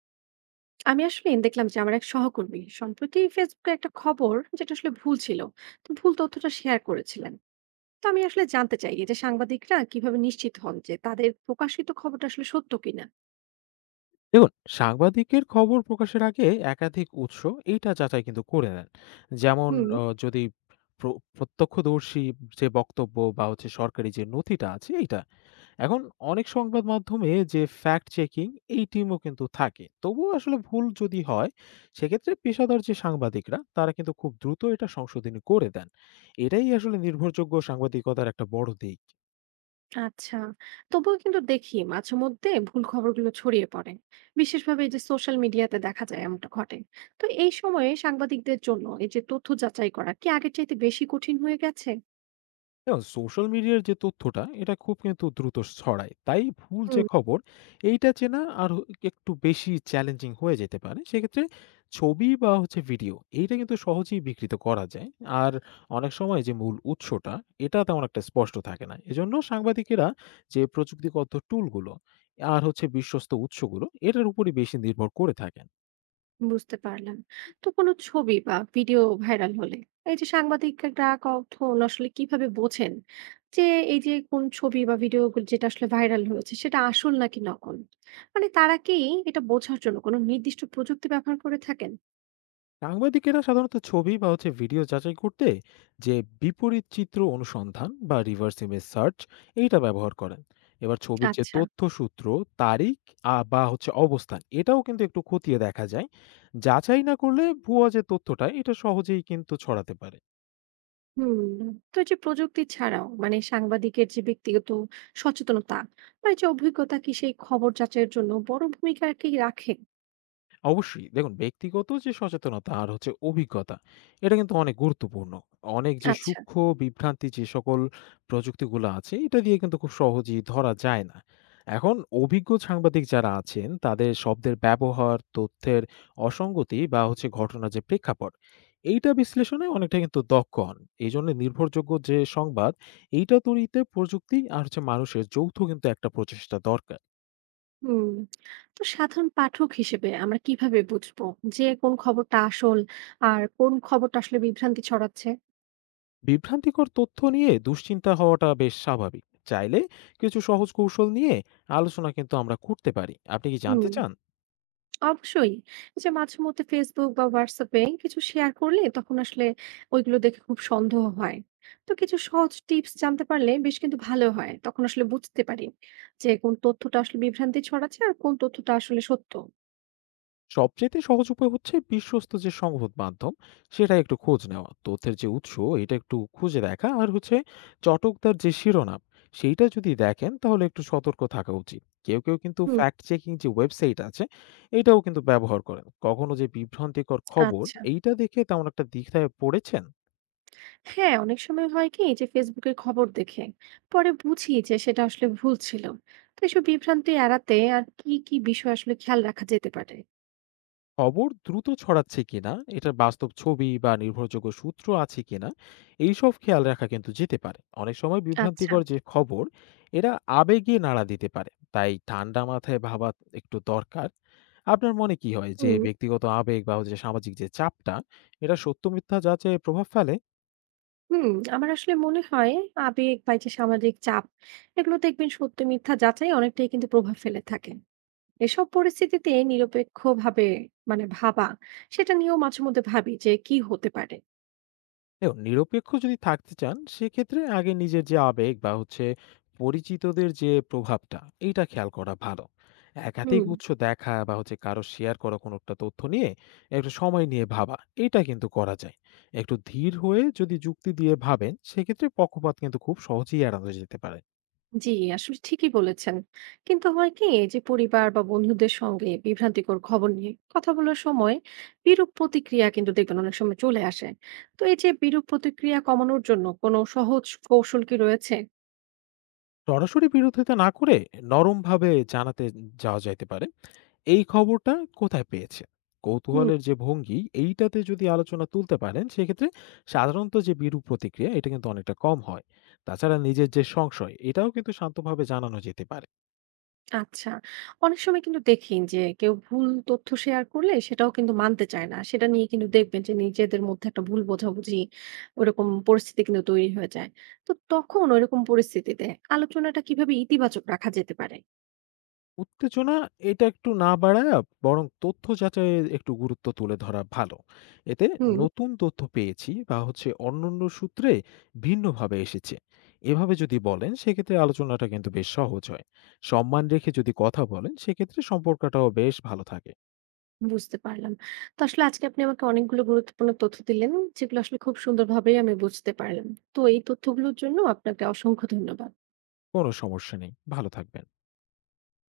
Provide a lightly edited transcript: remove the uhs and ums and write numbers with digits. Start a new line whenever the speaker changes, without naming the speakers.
আমি আসলে দেখলাম যে আমার এক সহকর্মী সম্প্রতি ফেসবুকে একটা খবর যেটা আসলে ভুল ছিল, তো ভুল তথ্যটা শেয়ার করেছিলেন। তো আমি আসলে জানতে চাই যে সাংবাদিকরা কিভাবে নিশ্চিত হন যে তাদের প্রকাশিত খবরটা আসলে সত্য কিনা।
দেখুন, সাংবাদিকের খবর প্রকাশের আগে একাধিক উৎস এইটা যাচাই কিন্তু করে নেন। যেমন
হুম।
যদি প্রত্যক্ষদর্শী যে বক্তব্য বা হচ্ছে সরকারি যে নথিটা আছে এইটা। এখন অনেক সংবাদ মাধ্যমে যে ফ্যাক্ট চেকিং এই টিমও কিন্তু থাকে, তবুও আসলে ভুল যদি হয় সেক্ষেত্রে পেশাদার যে সাংবাদিকরা তারা কিন্তু খুব দ্রুত এটা সংশোধনী করে দেন। এটাই আসলে নির্ভরযোগ্য সাংবাদিকতার একটা বড় দিক।
আচ্ছা, তবুও কিন্তু দেখি মাঝে মধ্যে ভুল খবরগুলো ছড়িয়ে পড়ে, বিশেষভাবে এই যে সোশ্যাল মিডিয়াতে দেখা যায় এমনটা ঘটে। তো এই সময়ে সাংবাদিকদের জন্য এই যে তথ্য যাচাই করা কি আগের চাইতে বেশি কঠিন হয়ে গেছে?
দেখুন, সোশ্যাল মিডিয়ার যে তথ্যটা এটা খুব কিন্তু দ্রুত ছড়ায়, তাই ভুল যে
হুম।
খবর এইটা চেনা আর একটু বেশি চ্যালেঞ্জিং হয়ে যেতে পারে সেক্ষেত্রে। ছবি বা হচ্ছে ভিডিও এইটা কিন্তু সহজেই বিকৃত করা যায়। আর অনেক সময় যে মূল উৎসটা এটা তেমন একটা স্পষ্ট থাকে না, এজন্য সাংবাদিকেরা যে প্রযুক্তিগত টুলগুলো আর হচ্ছে বিশ্বস্ত উৎসগুলো এটার উপরই বেশি নির্ভর করে থাকেন।
বুঝতে পারলাম। তো কোনো ছবি বা ভিডিও ভাইরাল হলে এই যে সাংবাদিকরা কখন আসলে কিভাবে বোঝেন যে এই যে কোন ছবি বা ভিডিও যেটা আসলে ভাইরাল হয়েছে সেটা আসল নাকি নকল? মানে তারা কি এটা বোঝার জন্য কোনো নির্দিষ্ট প্রযুক্তি ব্যবহার করে থাকেন?
সাংবাদিকেরা সাধারণত ছবি বা হচ্ছে ভিডিও যাচাই করতে যে বিপরীত চিত্র অনুসন্ধান বা রিভার্স ইমেজ সার্চ এইটা ব্যবহার করেন। এবার ছবির যে
আচ্ছা।
তথ্যসূত্র, তারিখ, বা হচ্ছে অবস্থান এটাও কিন্তু একটু খতিয়ে দেখা যায়। যাচাই না করলে ভুয়া যে তথ্যটা এটা সহজেই কিন্তু ছড়াতে পারে।
হুম। তো এই যে প্রযুক্তি ছাড়াও মানে সাংবাদিকের যে ব্যক্তিগত সচেতনতা বা এই যে অভিজ্ঞতা কি সেই খবর যাচাইয়ের জন্য বড় ভূমিকা কি রাখে?
অবশ্যই। দেখুন, ব্যক্তিগত যে সচেতনতা আর হচ্ছে অভিজ্ঞতা, এটা কিন্তু অনেক গুরুত্বপূর্ণ। অনেক যে
আচ্ছা।
সূক্ষ্ম বিভ্রান্তি যে সকল প্রযুক্তিগুলো আছে, এটা দিয়ে কিন্তু খুব সহজেই ধরা যায় না। এখন অভিজ্ঞ সাংবাদিক যারা আছেন, তাদের শব্দের ব্যবহার, তথ্যের অসঙ্গতি বা হচ্ছে ঘটনার যে প্রেক্ষাপট, এইটা বিশ্লেষণে অনেকটা কিন্তু দক্ষ হন। এইজন্য নির্ভরযোগ্য যে সংবাদ, এইটা তৈরিতে প্রযুক্তি আর হচ্ছে মানুষের যৌথ কিন্তু একটা প্রচেষ্টা দরকার।
হুম। তো সাধারণ পাঠক হিসেবে আমরা কিভাবে বুঝবো যে কোন খবরটা আসল আর কোন খবরটা আসলে বিভ্রান্তি ছড়াচ্ছে?
বিভ্রান্তিকর তথ্য নিয়ে দুশ্চিন্তা হওয়াটা বেশ স্বাভাবিক। চাইলে কিছু সহজ কৌশল নিয়ে আলোচনা কিন্তু আমরা করতে পারি। আপনি কি জানতে
হুম,
চান?
অবশ্যই। এই যে মাঝে মধ্যে ফেসবুক বা হোয়াটসঅ্যাপে কিছু শেয়ার করলে তখন আসলে ওইগুলো দেখে খুব সন্দেহ হয়। তো কিছু সহজ টিপস জানতে পারলে বেশ কিন্তু ভালো হয়, তখন আসলে বুঝতে পারি যে কোন তথ্যটা আসলে বিভ্রান্তি ছড়াচ্ছে আর কোন তথ্যটা আসলে সত্য।
সবচেয়ে সহজ উপায় হচ্ছে বিশ্বস্ত যে সংবাদ মাধ্যম সেটা একটু খোঁজ নেওয়া, তথ্যের যে উৎস এটা একটু খুঁজে দেখা, আর হচ্ছে চটকদার যে শিরোনাম সেইটা যদি দেখেন তাহলে একটু সতর্ক থাকা উচিত। কেউ কেউ কিন্তু
হুম।
ফ্যাক্ট চেকিং যে ওয়েবসাইট আছে এটাও কিন্তু ব্যবহার করেন। কখনো যে বিভ্রান্তিকর খবর
আচ্ছা।
এইটা দেখে তেমন একটা দ্বিধায় পড়েছেন?
হ্যাঁ, অনেক সময় হয় কি যে ফেসবুকের খবর দেখে পরে বুঝি যে সেটা আসলে ভুল ছিল। তো এসব বিভ্রান্তি এড়াতে আর কি কি বিষয় আসলে খেয়াল রাখা যেতে পারে?
খবর দ্রুত ছড়াচ্ছে কিনা, এটার বাস্তব ছবি বা নির্ভরযোগ্য সূত্র আছে কিনা, এইসব খেয়াল রাখা কিন্তু যেতে পারে। অনেক সময়
আচ্ছা।
বিভ্রান্তিকর যে খবর, এরা আবেগে নাড়া দিতে পারে। তাই ঠান্ডা মাথায় ভাবা একটু দরকার। আপনার মনে কি হয় যে
হুম।
ব্যক্তিগত আবেগ বা হচ্ছে সামাজিক যে চাপটা, এটা সত্য মিথ্যা যাচাইয়ে প্রভাব ফেলে?
হুম আমার আসলে মনে হয় আবেগ বা এই যে সামাজিক চাপ, এগুলো দেখবেন সত্য মিথ্যা যাচাই অনেকটাই কিন্তু প্রভাব ফেলে থাকে। এসব পরিস্থিতিতে নিরপেক্ষ ভাবে, মানে ভাবা, সেটা নিয়েও মাঝে মধ্যে ভাবি যে কি হতে পারে।
দেখুন, নিরপেক্ষ যদি থাকতে চান সেক্ষেত্রে আগে নিজের যে আবেগ বা হচ্ছে পরিচিতদের যে প্রভাবটা এইটা খেয়াল করা ভালো। একাধিক
হুম।
উৎস দেখা বা হচ্ছে কারো শেয়ার করা কোনো একটা তথ্য নিয়ে একটু সময় নিয়ে ভাবা এটা কিন্তু করা যায়। একটু ধীর হয়ে যদি যুক্তি দিয়ে ভাবেন সেক্ষেত্রে পক্ষপাত কিন্তু খুব সহজেই এড়ানো যেতে পারে।
জি, আসলে ঠিকই বলেছেন। কিন্তু হয় কি এই যে পরিবার বা বন্ধুদের সঙ্গে বিভ্রান্তিকর খবর নিয়ে কথা বলার সময় বিরূপ প্রতিক্রিয়া কিন্তু দেখবেন অনেক সময় চলে আসে। তো এই যে বিরূপ প্রতিক্রিয়া কমানোর জন্য কোনো সহজ কৌশল কি রয়েছে?
সরাসরি বিরোধিতা না করে নরমভাবে জানাতে যাওয়া যাইতে পারে এই খবরটা কোথায় পেয়েছে?
হুম।
কৌতূহলের যে ভঙ্গি, এইটাতে যদি আলোচনা তুলতে পারেন, সেক্ষেত্রে সাধারণত যে বিরূপ প্রতিক্রিয়া, এটা কিন্তু অনেকটা কম হয়। তাছাড়া নিজের যে সংশয়, এটাও কিন্তু শান্তভাবে জানানো যেতে পারে।
আচ্ছা। অনেক সময় কিন্তু দেখি যে কেউ ভুল তথ্য শেয়ার করলে সেটাও কিন্তু মানতে চায় না। সেটা নিয়ে কিন্তু দেখবেন যে নিজেদের মধ্যে একটা ভুল বোঝাবুঝি ওরকম পরিস্থিতি কিন্তু তৈরি হয়ে যায়। তো তখন ওইরকম পরিস্থিতিতে আলোচনাটা কিভাবে ইতিবাচক রাখা যেতে পারে?
উত্তেজনা এটা একটু না বাড়ায়, বরং তথ্য যাচাইয়ের একটু গুরুত্ব তুলে ধরা ভালো। এতে
হুম।
নতুন তথ্য পেয়েছি বা হচ্ছে অন্যান্য সূত্রে ভিন্নভাবে এসেছে। এভাবে যদি বলেন, সেক্ষেত্রে আলোচনাটা কিন্তু বেশ সহজ হয়। সম্মান রেখে যদি কথা বলেন, সেক্ষেত্রে সম্পর্কটাও বেশ ভালো থাকে।
বুঝতে পারলাম। তো আসলে আজকে আপনি আমাকে অনেকগুলো গুরুত্বপূর্ণ তথ্য দিলেন, যেগুলো আসলে খুব সুন্দরভাবেই আমি বুঝতে পারলাম। তো এই তথ্যগুলোর জন্য আপনাকে অসংখ্য ধন্যবাদ।
কোনো সমস্যা নেই। ভালো থাকবেন।